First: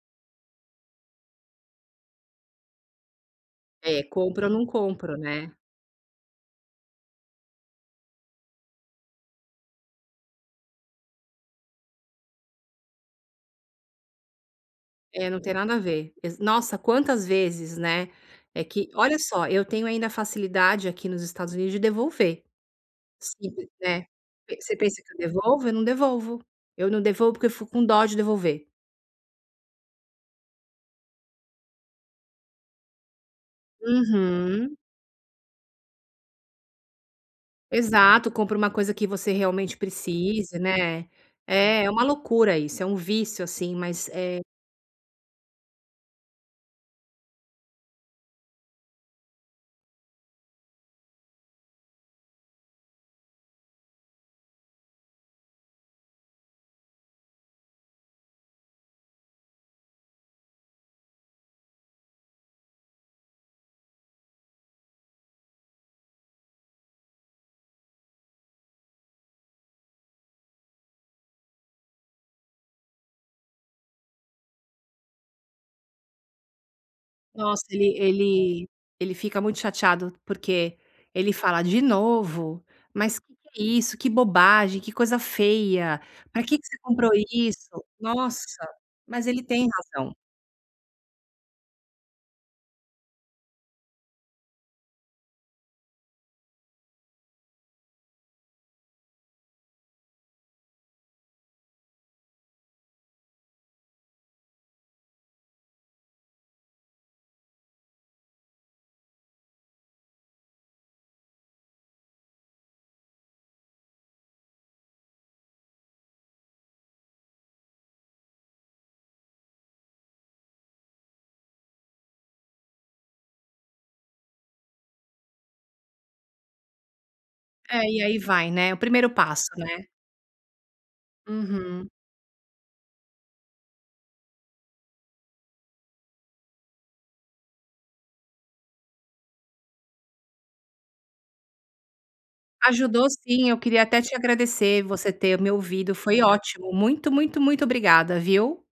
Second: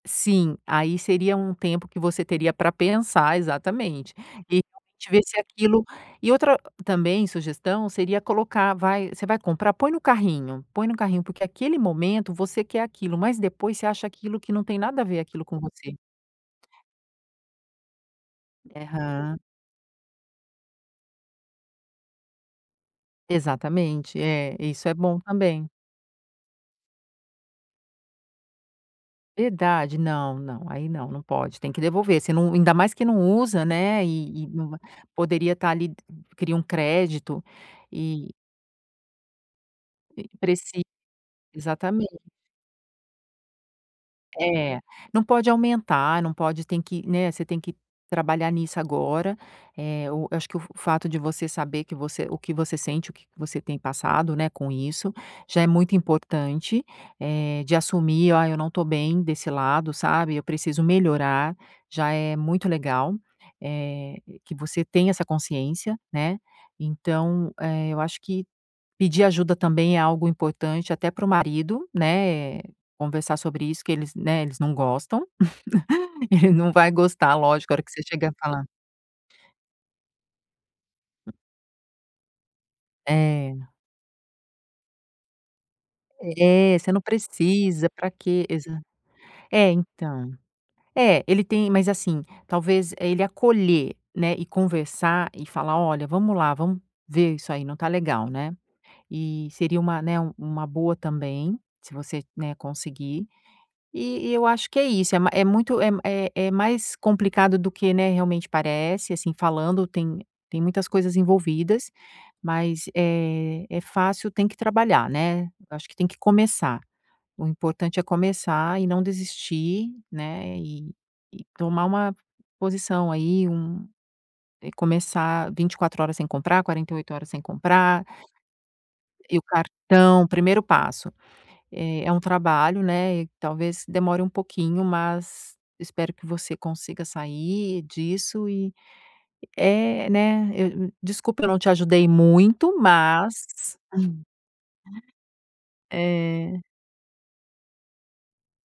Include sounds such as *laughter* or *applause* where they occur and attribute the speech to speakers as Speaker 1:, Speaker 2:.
Speaker 1: Sim, aí seria um tempo que você teria pra pensar
Speaker 2: Eh,
Speaker 1: Exatamente.
Speaker 2: compra ou
Speaker 1: E
Speaker 2: não
Speaker 1: realmente
Speaker 2: compra,
Speaker 1: ver se
Speaker 2: né?
Speaker 1: aquilo e outra também sugestão seria colocar vai você vai comprar? Põe no carrinho. Põe no carrinho, porque aquele momento você quer aquilo, mas depois você acha aquilo que não tem nada a ver
Speaker 2: É, não
Speaker 1: aquilo
Speaker 2: tem
Speaker 1: com
Speaker 2: nada a
Speaker 1: você.
Speaker 2: ver, exa nossa, quantas vezes, né. É que olha
Speaker 1: Eham.
Speaker 2: só, eu tenho ainda a facilidade aqui nos Estados Unidos de devolver, se quiser.
Speaker 1: Exatamente. É,
Speaker 2: Pen você
Speaker 1: isso é
Speaker 2: pensa que eu
Speaker 1: bom
Speaker 2: devolvo?
Speaker 1: também.
Speaker 2: Eu não devolvo. Eu não devolvo, porque eu fico com dó de devolver.
Speaker 1: Verdade? Não, não, aí não, não pode! Tem que devolver você não ainda mais que não usa, né, e e não
Speaker 2: Uhum.
Speaker 1: vai poderia estar ali de cria um crédito
Speaker 2: Exato,
Speaker 1: e
Speaker 2: compra uma coisa que você realmente
Speaker 1: e
Speaker 2: precise,
Speaker 1: preci
Speaker 2: né. É, uma
Speaker 1: exatamen
Speaker 2: loucura isso, é um vício assim, mas é
Speaker 1: É, não pode aumentar, não pode tem que, né você tem que trabalhar nisso agora, eh, o eu acho que o f f fato de você saber que você o que você sente, o que que você tem passado, né, com isso, já é muito importante, eh, de assumir: "Ah, eu não estou bem desse lado, sabe. Eu preciso melhorar.", já é muito legal, eh, que você tenha essa consciência, né. Então, eh, eu acho que pedir ajuda também é algo importante até para o marido, né. Conversar sobre isso que eles, né, eles não gostam. *chuckles* Ele não vai gostar,
Speaker 2: Nossa,
Speaker 1: lógico, a hora que
Speaker 2: ele
Speaker 1: você chega falar.
Speaker 2: ele ele fica muito chateado, porque ele fala: "De novo? Mas que que é
Speaker 1: É.
Speaker 2: isso? Que bobagem, que coisa feia, pra que que você
Speaker 1: É: "Você não
Speaker 2: comprou isso?"
Speaker 1: precisa. Pra quê?"
Speaker 2: Nossa,
Speaker 1: Exa
Speaker 2: mas ele tem
Speaker 1: é,
Speaker 2: razão.
Speaker 1: então é, ele tem mas, assim, talvez, eh, ele acolher, né. E conversar e falar: “Olha, vamos lá, vamos ver. Isso aí não tá legal”, né. E seria uma, né, uma boa também, se você, né, conseguir. E e eu acho que é isso. É ma é muito é m é é mais complicado do que, né, realmente parece. Assim, falando, tem tem muitas coisas envolvidas, mas, eh, é fácil. Tem que trabalhar, né. Eu acho que tem que começar. O importante é começar e não desistir, né. E e tomar uma posição aí. Um eh começar 24 horas sem comprar. 48 horas sem
Speaker 2: É, e
Speaker 1: comprar.
Speaker 2: aí vai, né. O primeiro
Speaker 1: E o
Speaker 2: passo, né.
Speaker 1: cartão. Primeiro passo:
Speaker 2: Uhum.
Speaker 1: eh, é um trabalho, né. E talvez demore um pouquinho, mas espero que você consiga sair disso e é, né eu, hum, desculpa, eu não te ajudei muito,
Speaker 2: Ajudou sim. Eu
Speaker 1: mas
Speaker 2: queria até te
Speaker 1: *chuckles*
Speaker 2: agradecer você ter me ouvido. Foi
Speaker 1: Eh
Speaker 2: ótimo. Muito, muito, muito obrigada, viu?